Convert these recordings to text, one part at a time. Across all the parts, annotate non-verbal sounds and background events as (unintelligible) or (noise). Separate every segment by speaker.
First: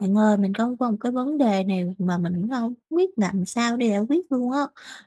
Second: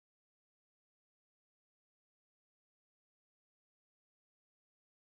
Speaker 1: Bạn ơi, mình có có một cái vấn đề này mà mình cũng hông biết làm sao để giải quyết luôn á.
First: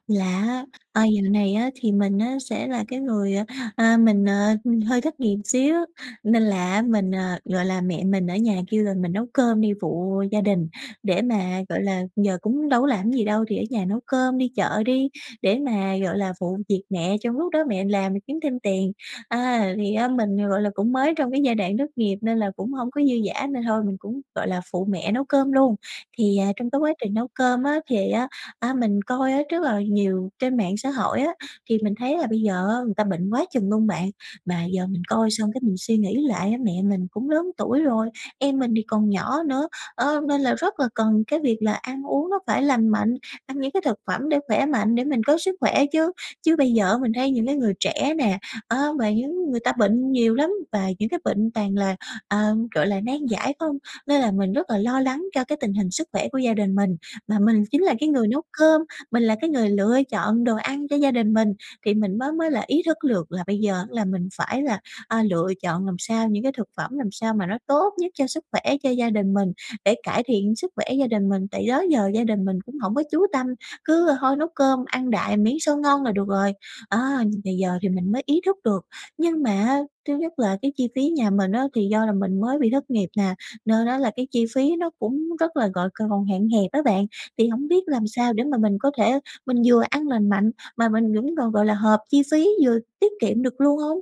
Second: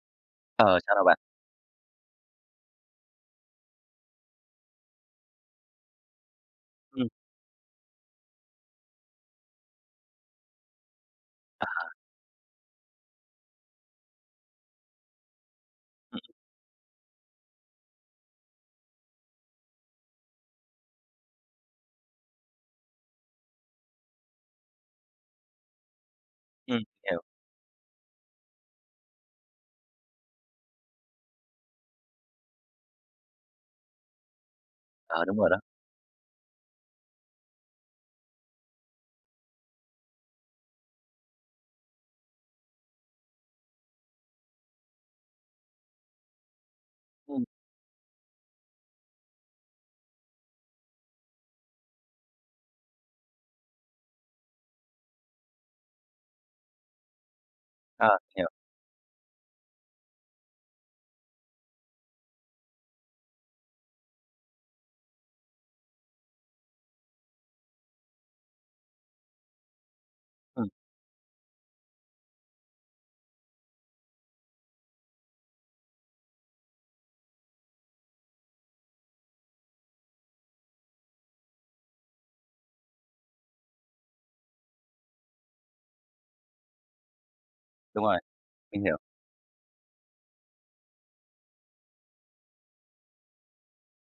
Speaker 1: Là,
Speaker 2: Ờ, sao vậy
Speaker 1: à,
Speaker 2: bạn?
Speaker 1: dạo này á thì mình á sẽ là cái người, à, à mình, ờ, hơi thất nghiệp xíu, nên là
Speaker 2: Ừm.
Speaker 1: mình à, gọi là, mẹ mình ở nhà kêu là mình nấu cơm đi phụ gia đình để mà,
Speaker 2: Ờ.
Speaker 1: gọi là giờ cũng đâu có làm gì đâu thì ở nhà nấu cơm, đi chợ đi để mà, gọi là, phụ việc mẹ, trong lúc đó mẹ làm rồi kiếm thêm tiền. À, thì á mình, gọi là, cũng mới trong cái giai đoạn thất nghiệp nên là cũng hông có dư dả nên thôi mình cũng, gọi là, phụ mẹ nấu cơm luôn. Thì, à, trong
Speaker 2: Ừm,
Speaker 1: cái quá trình
Speaker 2: hiểu.
Speaker 1: nấu cơm á, thì á, á, mình coi á rất là nhiều trên mạng xã hội á, thì mình thấy là bây giờ á, người ta bệnh quá chừng luôn bạn, mà giờ mình
Speaker 2: Ờ,
Speaker 1: coi
Speaker 2: đúng rồi
Speaker 1: xong
Speaker 2: đó.
Speaker 1: cái mình suy nghĩ lại á, mẹ mình cũng lớn tuổi rồi, em mình thì còn nhỏ nữa, ơ, nên là rất là cần cái việc là ăn uống nó phải lành mạnh, ăn những cái thực phẩm để khỏe mạnh, để mình có sức khỏe chứ. Chứ bây giờ á, mình thấy
Speaker 2: Ừm.
Speaker 1: những cái người trẻ nè, á, và những người ta bệnh nhiều lắm và những cái bệnh toàn là, ờ, gọi là, nan giải không, nên là mình rất là lo lắng cho cái tình hình sức khỏe của gia đình mình. Mà mình chính là
Speaker 2: Ờ,
Speaker 1: cái người nấu
Speaker 2: hiểu.
Speaker 1: cơm, mình là cái người lựa chọn đồ ăn cho gia đình mình, thì mình mới mới là ý thức được là bây giờ là mình phải là, à, lựa chọn làm sao, những cái thực phẩm làm sao mà nó tốt nhất cho sức khỏe cho gia đình mình, để cải thiện
Speaker 2: Ừm.
Speaker 1: sức khỏe gia đình mình, tại đó giờ gia đình mình cũng hổng có chú tâm, cứ thôi nấu cơm ăn đại, miễn sao ngon là được rồi. À, thì giờ thì mình mới ý thức được, nhưng mà thứ nhất là cái chi phí nhà mình á, thì do là mình mới bị thất nghiệp nè, nên á là cái chi phí nó cũng rất là gọi c còn hạn hẹp á bạn, thì hổng biết
Speaker 2: Đúng
Speaker 1: làm
Speaker 2: rồi.
Speaker 1: sao để mà mình
Speaker 2: Mình
Speaker 1: có
Speaker 2: hiểu.
Speaker 1: thể mình vừa ăn lành mạnh mà mình cũng còn, gọi là, hợp chi phí, vừa tiết kiệm được luôn hông?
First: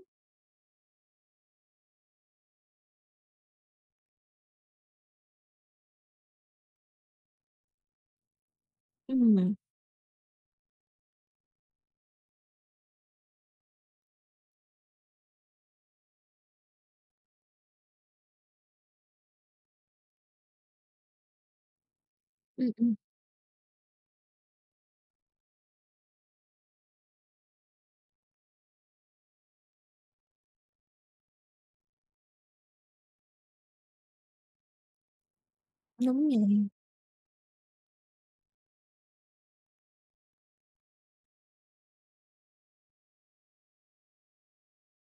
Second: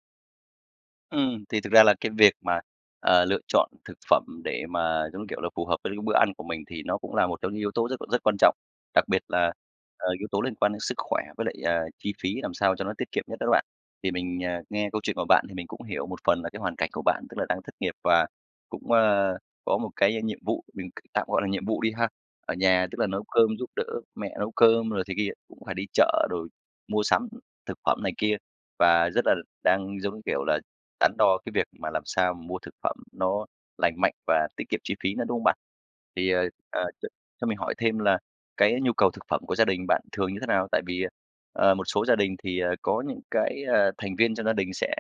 Speaker 2: Ừm, thì thực ra là cái việc mà, ờ, lựa chọn thực phẩm để mà, giống như kiểu là, phù hợp với (unintelligible) bữa ăn của mình thì nó cũng là một trong những yếu tố rất c rất quan trọng, đặc biệt là,
Speaker 1: Ừm.
Speaker 2: ờ, yếu tố liên quan đến sức khỏe với lại, ờ, chi phí làm sao cho nó tiết kiệm nhất đó bạn. Thì mình, ờ, nghe câu chuyện của bạn thì mình cũng hiểu một phần là cái hoàn cảnh của bạn, tức là đang thất nghiệp và cũng, ơ, có một cái nhiệm vụ, mình c tạm gọi là nhiệm vụ đi ha. Ở
Speaker 1: Ừm,
Speaker 2: nhà,
Speaker 1: ừm.
Speaker 2: tức là nấu cơm giúp đỡ mẹ nấu cơm rồi thế kia, cũng phải đi chợ rồi mua sắm thực phẩm này kia và rất là đang, giống như kiểu, là đắn đo cái việc mà làm sao mua thực phẩm nó lành mạnh và tiết kiệm chi phí nữa, đúng không bạn?
Speaker 1: Đúng
Speaker 2: Thì, ờ,
Speaker 1: vậy.
Speaker 2: ờ, ch cho mình hỏi thêm là cái nhu cầu thực phẩm của gia đình bạn thường như thế nào? Tại vì, ờ, một số gia đình thì, ờ, có những cái, ờ, thành viên trong gia đình sẽ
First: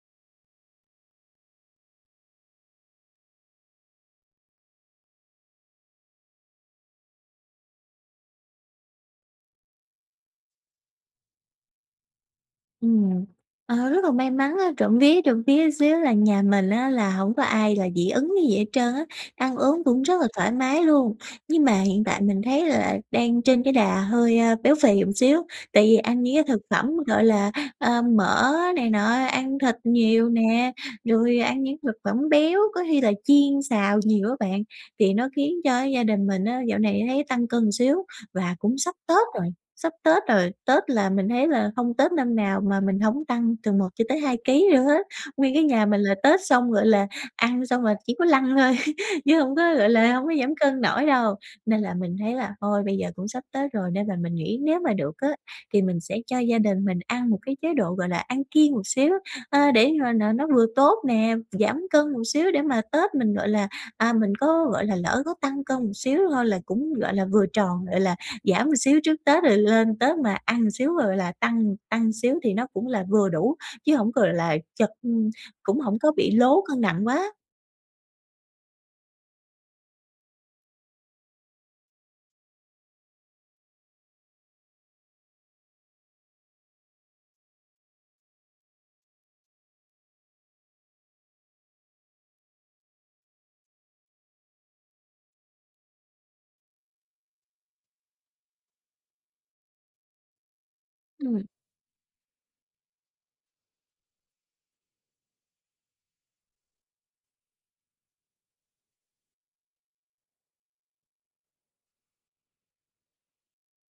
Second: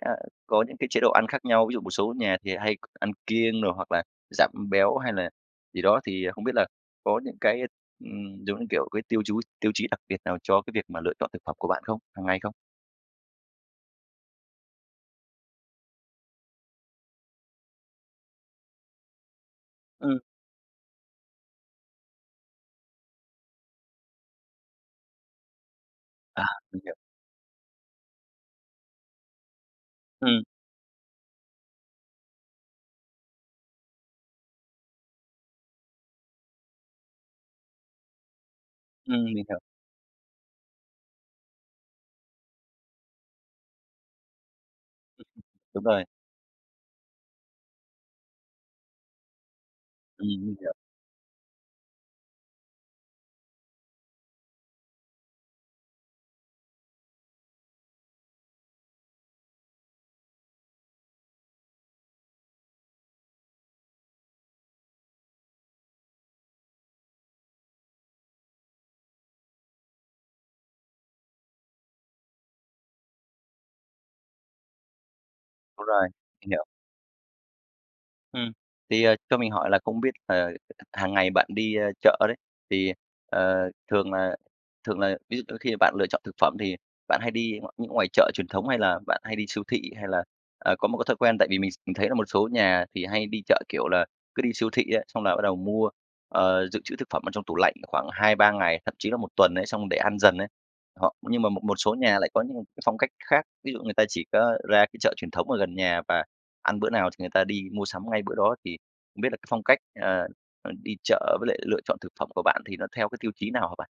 Speaker 2: có những cái chế độ ăn khác nhau. Ví dụ một số nhà thì hay k ăn kiêng đồ hoặc là giảm béo hay là gì đó, thì không biết là có những cái, ừm, giống như kiểu, cái tiêu chú tiêu chí đặc biệt nào cho cái việc mà lựa chọn thực phẩm của bạn không, hằng ngày không?
Speaker 1: Ừm. Ờ, rất là may mắn á, trộm vía, trộm vía xíu là nhà mình á là hổng có ai là dị ứng cái gì hết trơn á, ăn uống cũng
Speaker 2: Ừm.
Speaker 1: rất là thoải mái luôn. Nhưng mà hiện tại mình thấy là đang trên cái đà hơi, a, béo phì, ừm, xíu tại vì ăn những cái
Speaker 2: À,
Speaker 1: thực
Speaker 2: mình
Speaker 1: phẩm,
Speaker 2: hiểu.
Speaker 1: gọi là, ờ, mỡ này nọ, ăn thịt nhiều
Speaker 2: Ừm.
Speaker 1: nè, rồi ăn những thực phẩm béo, có khi là chiên xào nhiều á bạn thì nó khiến cho gia đình mình á dạo này thấy tăng cân xíu. Và cũng sắp
Speaker 2: Ừm,
Speaker 1: Tết
Speaker 2: mình
Speaker 1: rồi,
Speaker 2: hiểu.
Speaker 1: sắp Tết rồi, Tết là mình thấy là hông Tết năm nào mà mình hổng tăng từ 1 cho tới 2 ký lận hết.
Speaker 2: Ừm.
Speaker 1: Nguyên cái
Speaker 2: Đúng
Speaker 1: nhà mình
Speaker 2: rồi.
Speaker 1: là Tết xong, gọi là, ăn xong là chỉ có lăn thôi chứ hông có, gọi là, hông
Speaker 2: Ừm,
Speaker 1: có
Speaker 2: mình
Speaker 1: giảm
Speaker 2: hiểu.
Speaker 1: cân nổi đâu. Nên là mình thấy là thôi bây giờ cũng sắp Tết rồi, nên là mình nghĩ nếu mà được á thì mình sẽ cho gia đình mình ăn một cái chế độ, gọi là, ăn kiêng một xíu, ơ, để mà nà nó vừa tốt nè, giảm cân một xíu để mà Tết mình, gọi là, à, mình có, gọi là, lỡ có tăng cân một xíu thôi là cũng, gọi là, vừa tròn, gọi là, giảm một xíu trước Tết, rồi lên Tết mà ăn xíu, gọi là, tăng tăng xíu thì nó cũng là vừa đủ, chứ hổng, gọi là, chật ừ, cũng
Speaker 2: Đúng
Speaker 1: hổng
Speaker 2: rồi,
Speaker 1: có bị
Speaker 2: mình
Speaker 1: lố
Speaker 2: hiểu.
Speaker 1: cân nặng quá.
Speaker 2: Ừm. Thì, ờ, cho mình hỏi là không biết là h hàng ngày bạn đi, a, chợ đấy, thì, ờ, thường là thường là ví dụ khi bạn lựa chọn thực phẩm thì bạn hay đi ng những ngoài chợ truyền thống hay là bạn hay đi siêu thị? Hay là, à, có một cái thói quen tại vì mình s mình thấy là một số nhà thì hay đi chợ, kiểu là, cứ đi siêu thị ấy, xong là bắt đầu mua, ờ, dự trữ thực phẩm ở trong tủ lạnh khoảng 2-3 ngày, thậm chí là 1 tuần ấy xong để ăn dần ấy. Họ nhưng
Speaker 1: Ừm.
Speaker 2: mà một một số nhà lại có những cái phong cách khác, ví dụ người ta chỉ có ra cái chợ truyền thống ở gần nhà và ăn bữa nào thì người ta đi mua sắm ngay bữa đó. Thì không biết là cái phong cách, ờ, ờ, đi chợ với lại lựa chọn thực phẩm của bạn thì nó theo cái tiêu chí nào hả bạn?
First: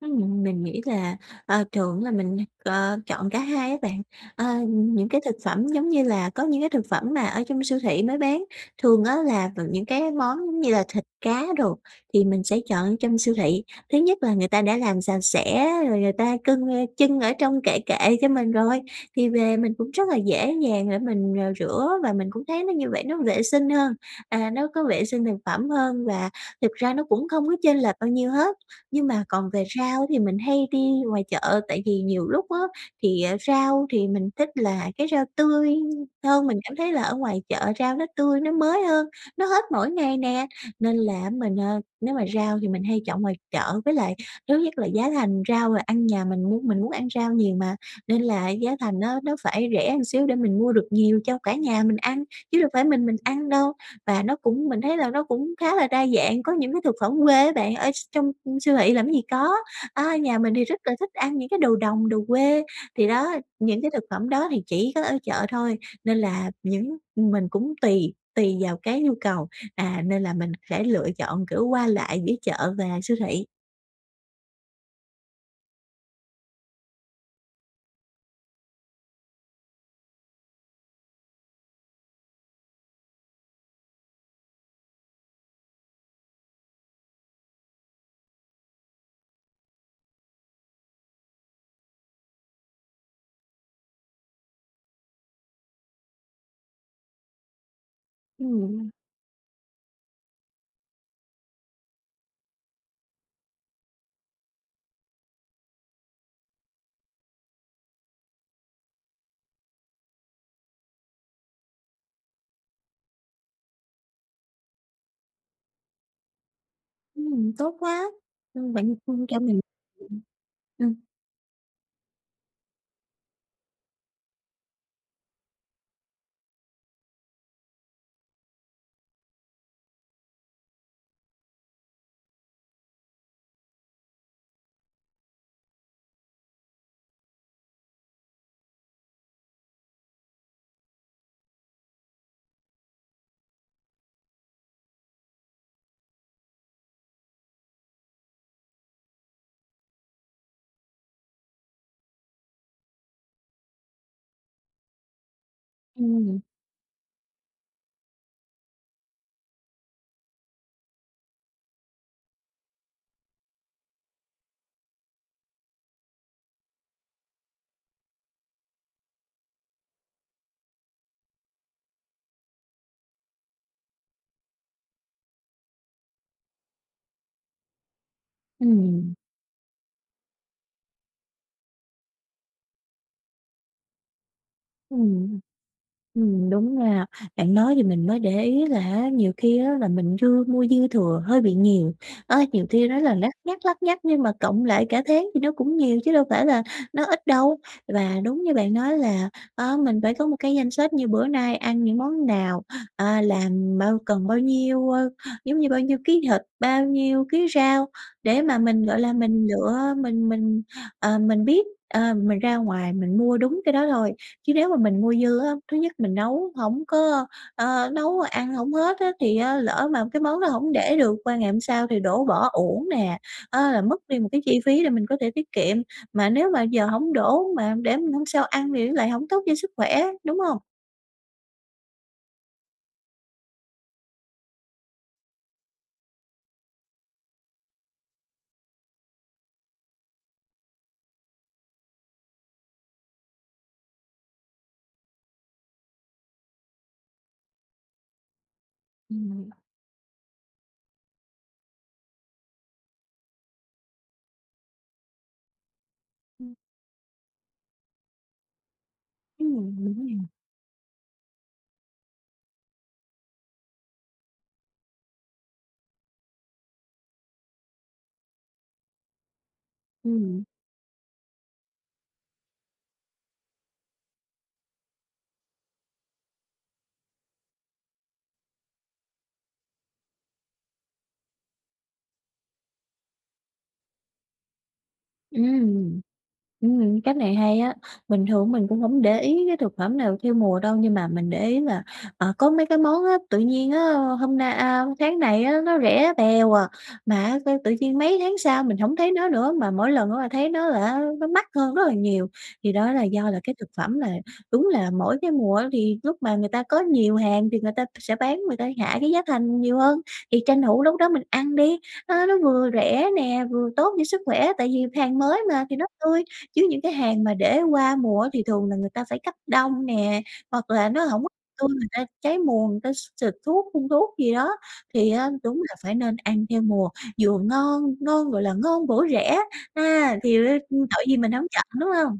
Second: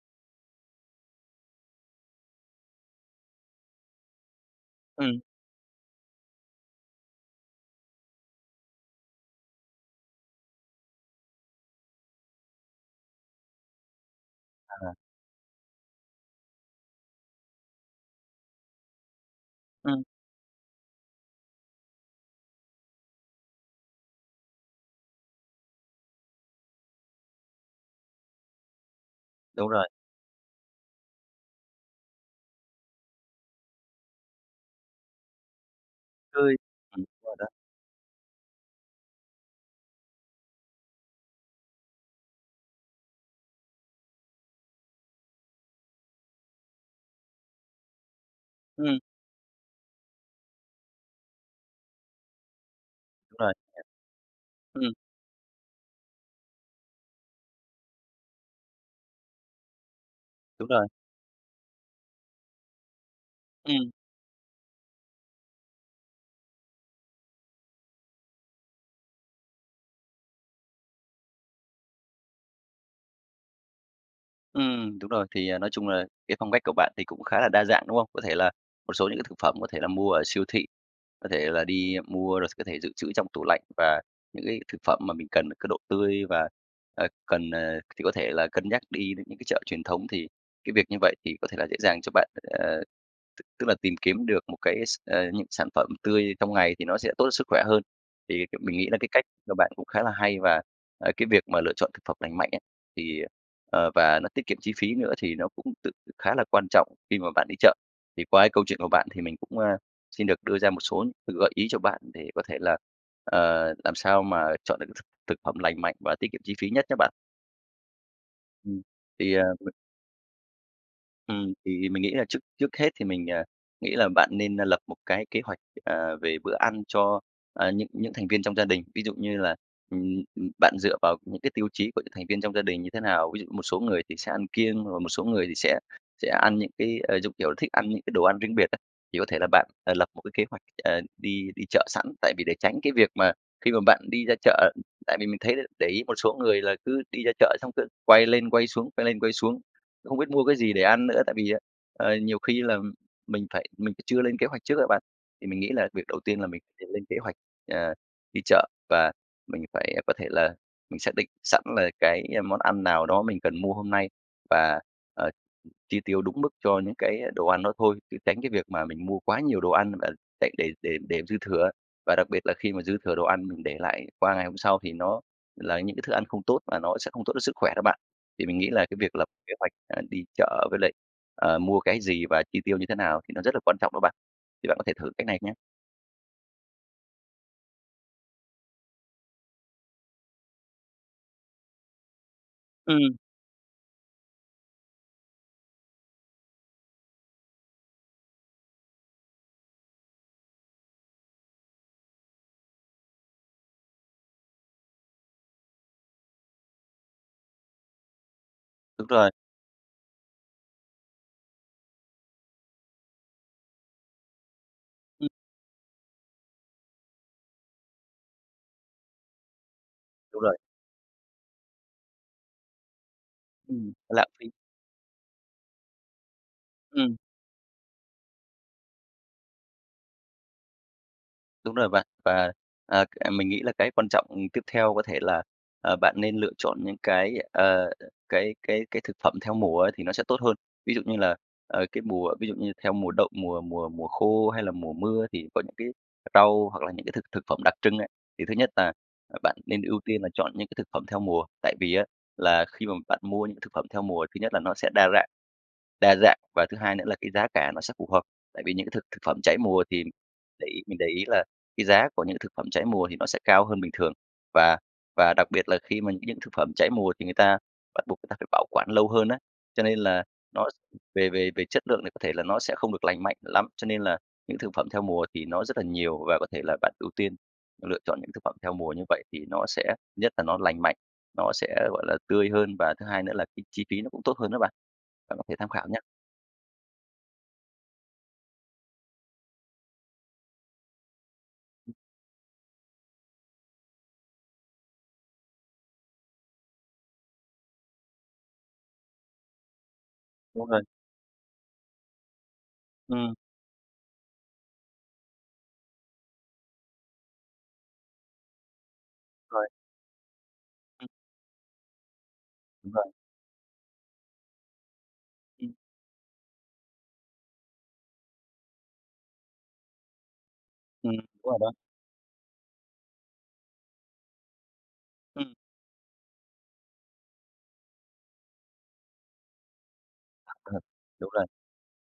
Speaker 1: Ừm, mình nghĩ là, ờ, thường á là mình, ờ, chọn cả hai á bạn. Ờ, những
Speaker 2: Ừm.
Speaker 1: cái thực phẩm giống như là có những cái thực phẩm mà ở trong siêu thị mới bán, thường á là v những cái món giống như là thịt cá đồ thì mình sẽ chọn trong siêu thị. Thứ nhất là người ta đã
Speaker 2: À.
Speaker 1: làm sạch sẽ rồi người ta cưng trưng ở trong kệ kệ cho mình rồi, thì về mình cũng
Speaker 2: Ừm.
Speaker 1: rất là dễ dàng để mình, ờ, rửa, và mình cũng thấy nó như vậy nó vệ sinh hơn, à, nó có vệ sinh thực phẩm hơn và thực ra nó cũng không có chênh lệch bao nhiêu hết. Nhưng mà còn về
Speaker 2: Đúng rồi.
Speaker 1: rau thì mình hay đi ngoài chợ, tại vì nhiều lúc á thì, ờ, rau thì mình thích là cái rau tươi hơn,
Speaker 2: Tươi.
Speaker 1: mình cảm thấy là
Speaker 2: Ừm,
Speaker 1: ở
Speaker 2: đúng rồi
Speaker 1: ngoài
Speaker 2: đó.
Speaker 1: chợ rau nó tươi, nó mới hơn, nó hết mỗi ngày nè, nên là á mình, ờ nếu mà rau thì mình hay chọn ngoài chợ. Với lại thứ nhất là giá thành rau rồi ăn nhà mình muốn mình muốn ăn rau nhiều mà, nên là giá
Speaker 2: Ừm.
Speaker 1: thành nó nó phải rẻ một xíu để mình mua được nhiều cho cả nhà mình ăn, chứ đâu phải mình mình
Speaker 2: Đúng
Speaker 1: ăn
Speaker 2: rồi.
Speaker 1: đâu. Và nó cũng mình
Speaker 2: Ừm.
Speaker 1: thấy là nó cũng khá là đa dạng, có những cái thực phẩm quê á bạn, ở s trong siêu thị làm cái gì có. À, nhà mình thì
Speaker 2: Đúng
Speaker 1: rất
Speaker 2: rồi.
Speaker 1: là thích ăn những cái đồ đồng, đồ quê. Thì đó, những
Speaker 2: Ừm.
Speaker 1: cái thực phẩm đó thì chỉ có ở chợ thôi, nên là những mình cũng tùy tùy vào cái nhu cầu, à, nên là mình sẽ lựa chọn, kiểu, qua lại giữa chợ và siêu thị.
Speaker 2: Ừm, đúng rồi. Thì, à, nói chung là cái phong cách của bạn thì cũng khá là đa dạng, đúng không? Có thể là một số những cái thực phẩm có thể là mua ở siêu thị, có thể là đi mua rồi có thể dự trữ trong tủ lạnh. Và những cái thực phẩm mà mình cần cái độ tươi và, à, cần, à, thì có thể là cân nhắc đi đến những cái chợ truyền thống, thì cái việc như vậy thì có thể là dễ dàng cho bạn, ờ, tức tức là tìm kiếm được một cái s ơ, những sản phẩm tươi trong ngày thì nó sẽ tốt cho sức khỏe hơn. Thì mình nghĩ
Speaker 1: Ừm.
Speaker 2: là cái cách của bạn cũng khá là hay và, ờ, cái việc mà lựa chọn thực phẩm lành mạnh ấy, thì, ờ, ờ, và nó tiết kiệm chi phí nữa thì nó cũng tự khá là quan trọng khi mà bạn đi chợ. Thì qua cái câu chuyện của bạn thì mình cũng, a, xin được đưa ra một số những gợi ý cho bạn, để có thể là, ờ, làm sao mà chọn được thực thực phẩm lành mạnh và tiết kiệm chi phí nhất nhá bạn.
Speaker 1: Ừm, tốt quá. Ừm,
Speaker 2: Ừm,
Speaker 1: bạn, ừm,
Speaker 2: thì,
Speaker 1: cho
Speaker 2: à,
Speaker 1: mình
Speaker 2: m
Speaker 1: ừm.
Speaker 2: Ừm, thì mình nghĩ là trước trước hết thì mình, à, nghĩ là bạn nên, a, lập một cái kế hoạch, ờ, về bữa ăn cho, à, những những thành viên trong gia đình. Ví dụ như là, ừm, ừm, bạn dựa vào những cái tiêu chí của những thành viên trong gia đình như thế nào? Ví dụ một số người thì sẽ ăn kiêng, rồi một số người thì sẽ sẽ ăn những cái, ờ, giống kiểu là, thích ăn những cái đồ ăn riêng biệt á, thì có thể là bạn, ờ, lập một cái kế hoạch, ờ, đi đi chợ sẵn. Tại vì để tránh cái việc mà khi mà bạn đi ra chợ tại vì mình thấy để ý một số người là cứ đi ra chợ xong cứ quay lên quay xuống, quay lên quay xuống, không biết mua cái gì để ăn nữa. Tại vì á, ờ, nhiều khi là mình phải mình chưa lên kế hoạch trước á bạn. Thì mình nghĩ là việc đầu tiên
Speaker 1: Ừm.
Speaker 2: là mình phải lên kế hoạch, ờ, đi chợ. Và mình phải, có thể là, mình xác định sẵn là cái món ăn nào đó mình cần mua hôm nay và, ờ, chi tiêu đúng mức cho những cái đồ ăn đó thôi, chứ tránh cái việc mà mình mua quá nhiều đồ ăn và để để để dư thừa á. Và đặc biệt là khi mà dư thừa đồ ăn, mình để lại qua ngày hôm sau thì nó là những cái thức ăn không tốt và nó sẽ không tốt cho sức khỏe đó bạn. Thì mình nghĩ là cái việc
Speaker 1: Ừm.
Speaker 2: lập kế hoạch, à, đi chợ với lại, ờ, mua cái gì và chi tiêu như thế nào thì nó rất là quan trọng đó bạn. Thì bạn có thể thử cách
Speaker 1: Ừm,
Speaker 2: này nhá.
Speaker 1: ừm, đúng nha, bạn nói thì mình mới để ý là á, nhiều khi á là mình dư mua dư thừa hơi bị nhiều. Ơ, nhiều khi nói là
Speaker 2: Ừm.
Speaker 1: lắt nhắt, lắt nhắt nhưng mà cộng lại cả tháng thì nó cũng nhiều chứ đâu phải là nó ít đâu. Và đúng như bạn nói là, ơ, mình phải có một cái danh sách như bữa nay ăn những món nào, à, làm bao cần bao nhiêu, ơ, giống như, bao nhiêu ký thịt, bao nhiêu ký rau, để mà mình, gọi
Speaker 2: Đúng
Speaker 1: là,
Speaker 2: rồi.
Speaker 1: mình lựa, mình mình, ờ, mình biết, ờ, mình ra ngoài mình mua đúng cái đó thôi. Chứ nếu mà mình mua
Speaker 2: Ừm.
Speaker 1: dư á, thứ nhất mình nấu hổng có ơ, nấu ăn hổng hết á, thì á lỡ mà cái món
Speaker 2: Đúng
Speaker 1: đó
Speaker 2: rồi.
Speaker 1: hổng để được qua ngày hôm sau, thì đổ bỏ uổng nè á, là
Speaker 2: Ừm,
Speaker 1: mất đi
Speaker 2: lãng
Speaker 1: một cái
Speaker 2: phí.
Speaker 1: chi phí để mình có thể tiết kiệm. Mà nếu mà giờ hổng
Speaker 2: Ừm.
Speaker 1: đổ mà để mà hôm sau ăn thì nó lại hổng tốt cho sức khỏe, đúng hông?
Speaker 2: Đúng rồi bạn. Và, à, c mình nghĩ là cái quan trọng, ừm, tiếp theo có thể là, ờ, bạn nên lựa chọn những cái, ờ, cái cái cái thực phẩm theo mùa á thì nó sẽ tốt hơn. Ví dụ như là, ờ, cái mùa ví dụ như theo mùa đậu, mùa mùa mùa khô hay là mùa mưa thì có những cái rau hoặc là những cái thực thực phẩm đặc trưng ấy. Thì thứ nhất là
Speaker 1: Ừm.
Speaker 2: bạn nên ưu tiên là chọn những cái thực phẩm theo mùa, tại vì á là khi mà bạn mua những thực phẩm theo mùa thứ nhất là nó sẽ đa rạn đa dạng
Speaker 1: Ừm.
Speaker 2: và thứ hai nữa là cái giá cả nó sẽ phù hợp. Tại vì những cái thực thực phẩm trái
Speaker 1: Ừm,
Speaker 2: mùa
Speaker 1: đúng
Speaker 2: thì
Speaker 1: rồi.
Speaker 2: để ý mình để ý là cái giá của những thực phẩm trái mùa thì nó sẽ cao hơn bình thường, và và đặc biệt là khi mà những cái thực phẩm trái mùa thì người ta bắt buộc người ta phải bảo quản lâu hơn á, cho nên là
Speaker 1: Ừm.
Speaker 2: nó về về về chất lượng thì có thể là nó sẽ không được lành mạnh lắm. Cho nên là những thực phẩm theo mùa thì nó rất là nhiều và có thể là bạn ưu tiên lựa chọn những thực phẩm theo mùa như vậy thì nó sẽ nhất là nó lành mạnh, nó sẽ, gọi là, tươi hơn và thứ hai nữa là cái chi phí nó cũng tốt hơn đó bạn. Bạn có
Speaker 1: Ứm,
Speaker 2: thể tham khảo nha.
Speaker 1: ừm. Ừm, cách này hay á. Bình thường mình cũng hổng để ý cái thực phẩm nào theo mùa đâu. Nhưng mà mình để ý là, à, có mấy cái món á, tự nhiên á hôm nay a, tháng này á nó rẻ bèo à, mà á sao tự nhiên mấy tháng sau mình hổng thấy nó nữa, mà mỗi lần á là thấy
Speaker 2: Đúng
Speaker 1: nó
Speaker 2: rồi.
Speaker 1: là á nó mắc hơn rất là nhiều, thì đó là do
Speaker 2: Ừm.
Speaker 1: là cái thực phẩm là đúng là mỗi cái mùa thì lúc mà người ta có nhiều hàng thì người ta sẽ bán, người ta hạ cái giá thành
Speaker 2: Rồi.
Speaker 1: nhiều hơn, thì tranh thủ lúc đó mình ăn đi. Nó nó vừa
Speaker 2: Đúng rồi.
Speaker 1: rẻ nè, vừa tốt cho sức khỏe tại vì hàng mới mà
Speaker 2: Ừm.
Speaker 1: thì nó tươi. Chứ những cái hàng mà để qua mùa á thì thường là người ta phải cấp đông nè, hoặc là nó
Speaker 2: Ừm,
Speaker 1: hổng có
Speaker 2: đúng rồi
Speaker 1: tươi,
Speaker 2: đó.
Speaker 1: người ta trái mùa, người ta x xịt thuốc, phun thuốc gì đó thì á
Speaker 2: Ừm.
Speaker 1: đúng là phải nên ăn theo mùa, vừa ngon ngon, gọi là, ngon bổ rẻ, ha! Thì r
Speaker 2: (laughs)
Speaker 1: tội gì
Speaker 2: Đúng
Speaker 1: mình
Speaker 2: rồi.
Speaker 1: hổng chọn, đúng hông?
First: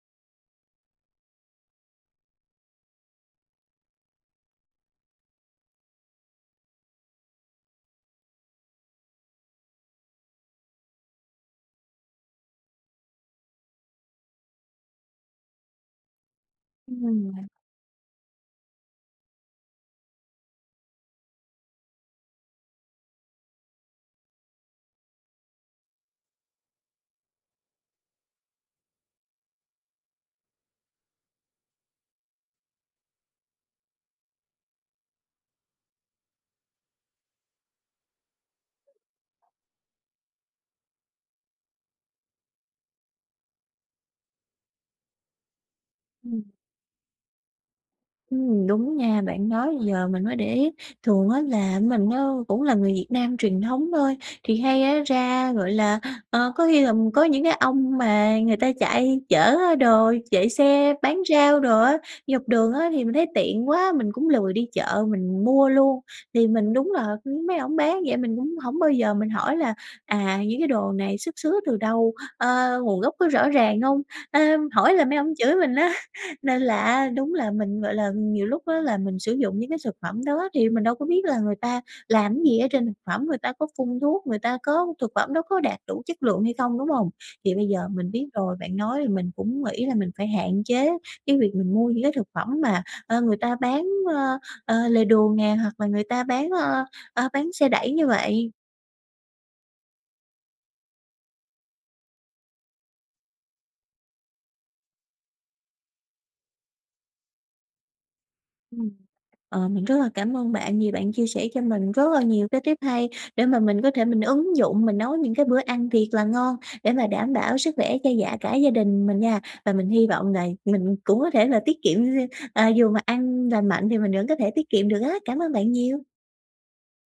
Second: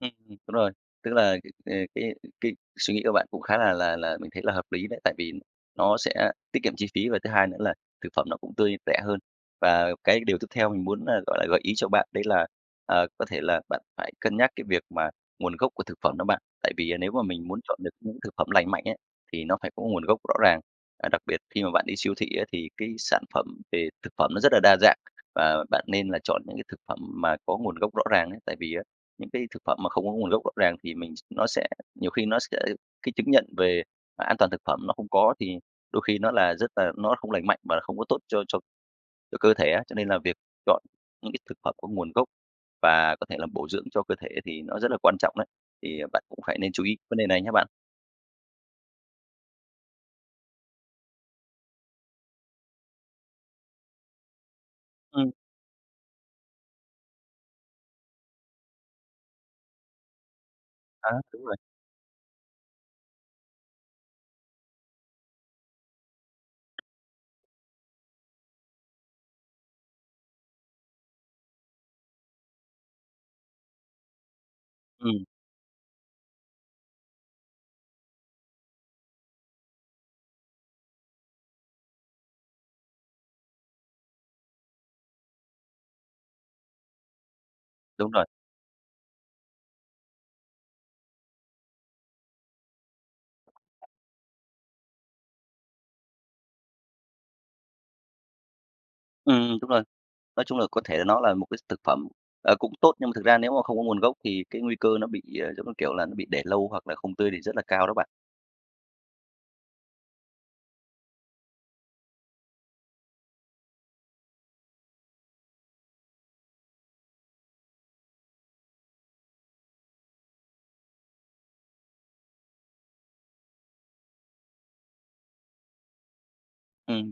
Speaker 2: Ừm, đúng rồi. Tức là, ừ, cái cái suy nghĩ của bạn cũng khá là là là mình thấy là hợp lý đấy, tại vì nó sẽ tiết kiệm chi phí, và thứ hai nữa là thực phẩm nó cũng tươi, rẻ hơn. Và cái điều tiếp theo mình muốn, à, gọi là, gợi ý cho bạn đấy là, ờ, có thể là bạn phải cân nhắc cái việc mà nguồn gốc của thực phẩm đó bạn, tại vì, à, nếu mà
Speaker 1: Ừm.
Speaker 2: mình muốn chọn được những thực phẩm lành mạnh ấy, thì nó phải có nguồn gốc rõ ràng. Và đặc biệt khi mà bạn đi siêu thị á thì cái sản phẩm về thực phẩm nó rất là đa dạng, và bạn nên là chọn những cái thực phẩm mà có nguồn gốc rõ ràng ấy, tại vì á, những cái thực phẩm mà không có nguồn gốc rõ ràng thì mình nó sẽ nhiều khi nó sẽ cái chứng nhận về an toàn thực phẩm nó không có thì đôi khi nó là rất là nó không lành mạnh và không có tốt cho cho cho cơ thể á. Cho nên là việc chọn những cái thực phẩm có nguồn gốc và có thể là bổ dưỡng cho cơ thể thì nó rất là quan trọng đấy thì, ờ, bạn cũng
Speaker 1: Ừm.
Speaker 2: phải nên chú ý vấn đề này nha bạn.
Speaker 1: Ừm, đúng nha, bạn nói giờ mình mới để ý. Thường á là mình á cũng là người Việt Nam truyền thống thôi, thì hay á
Speaker 2: Ừm.
Speaker 1: ra, gọi là ờ, có khi là, ờ, có những cái ông mà người ta chạy chở á đồ chạy xe
Speaker 2: À,
Speaker 1: bán
Speaker 2: đúng rồi.
Speaker 1: rau đồ á, dọc đường á, thì mình thấy tiện quá, mình cũng lười đi chợ mình mua luôn. Thì mình đúng là, ưm, mấy ổng bán vậy mình cũng hổng bao giờ mình hỏi là "À, những cái đồ này xuất xứ từ đâu? Ờ, nguồn gốc có rõ ràng hông?" Ờ, hỏi là mấy
Speaker 2: Ừm.
Speaker 1: ổng chửi mình á. Nên là á đúng là mình, gọi là, nhiều lúc á là mình sử dụng những cái thực phẩm đó thì mình đâu có biết là người ta làm cái gì ở trên thực phẩm, người ta có phun thuốc, người ta có thực phẩm đó có đạt đủ chất lượng hay không, đúng hông? Thì bây giờ
Speaker 2: Đúng
Speaker 1: mình
Speaker 2: rồi.
Speaker 1: biết rồi, bạn nói thì mình cũng nghĩ là mình phải hạn chế cái việc mình mua những cái thực phẩm mà, ờ, người ta bán, ờ, ờ, lề đường nè, hoặc là người ta bán, ờ, ơ, bán xe đẩy như vậy.
Speaker 2: Ừm, đúng rồi. Nói chung là có thể nó là một cái thực phẩm, ờ, cũng tốt, nhưng mà thực ra nếu mà không có nguồn gốc thì cái nguy cơ nó bị, ờ, giống như kiểu là, nó bị để lâu hoặc là không tươi thì rất là cao đó bạn.
Speaker 1: Ừm. Ờ, mình rất là cảm ơn bạn vì bạn chia sẻ cho mình rất là nhiều cái tip hay để mà mình có thể mình ứng dụng mình nấu những cái bữa ăn thiệt là ngon, để mà đảm bảo sức khỏe cho dạ cả gia đình mình nha. Và mình hy vọng là mình cũng có thể là tiết kiệm, à, dù mà ăn lành mạnh thì mình vẫn có thể tiết kiệm được á. Cảm ơn bạn nhiều!
Speaker 2: Ừm.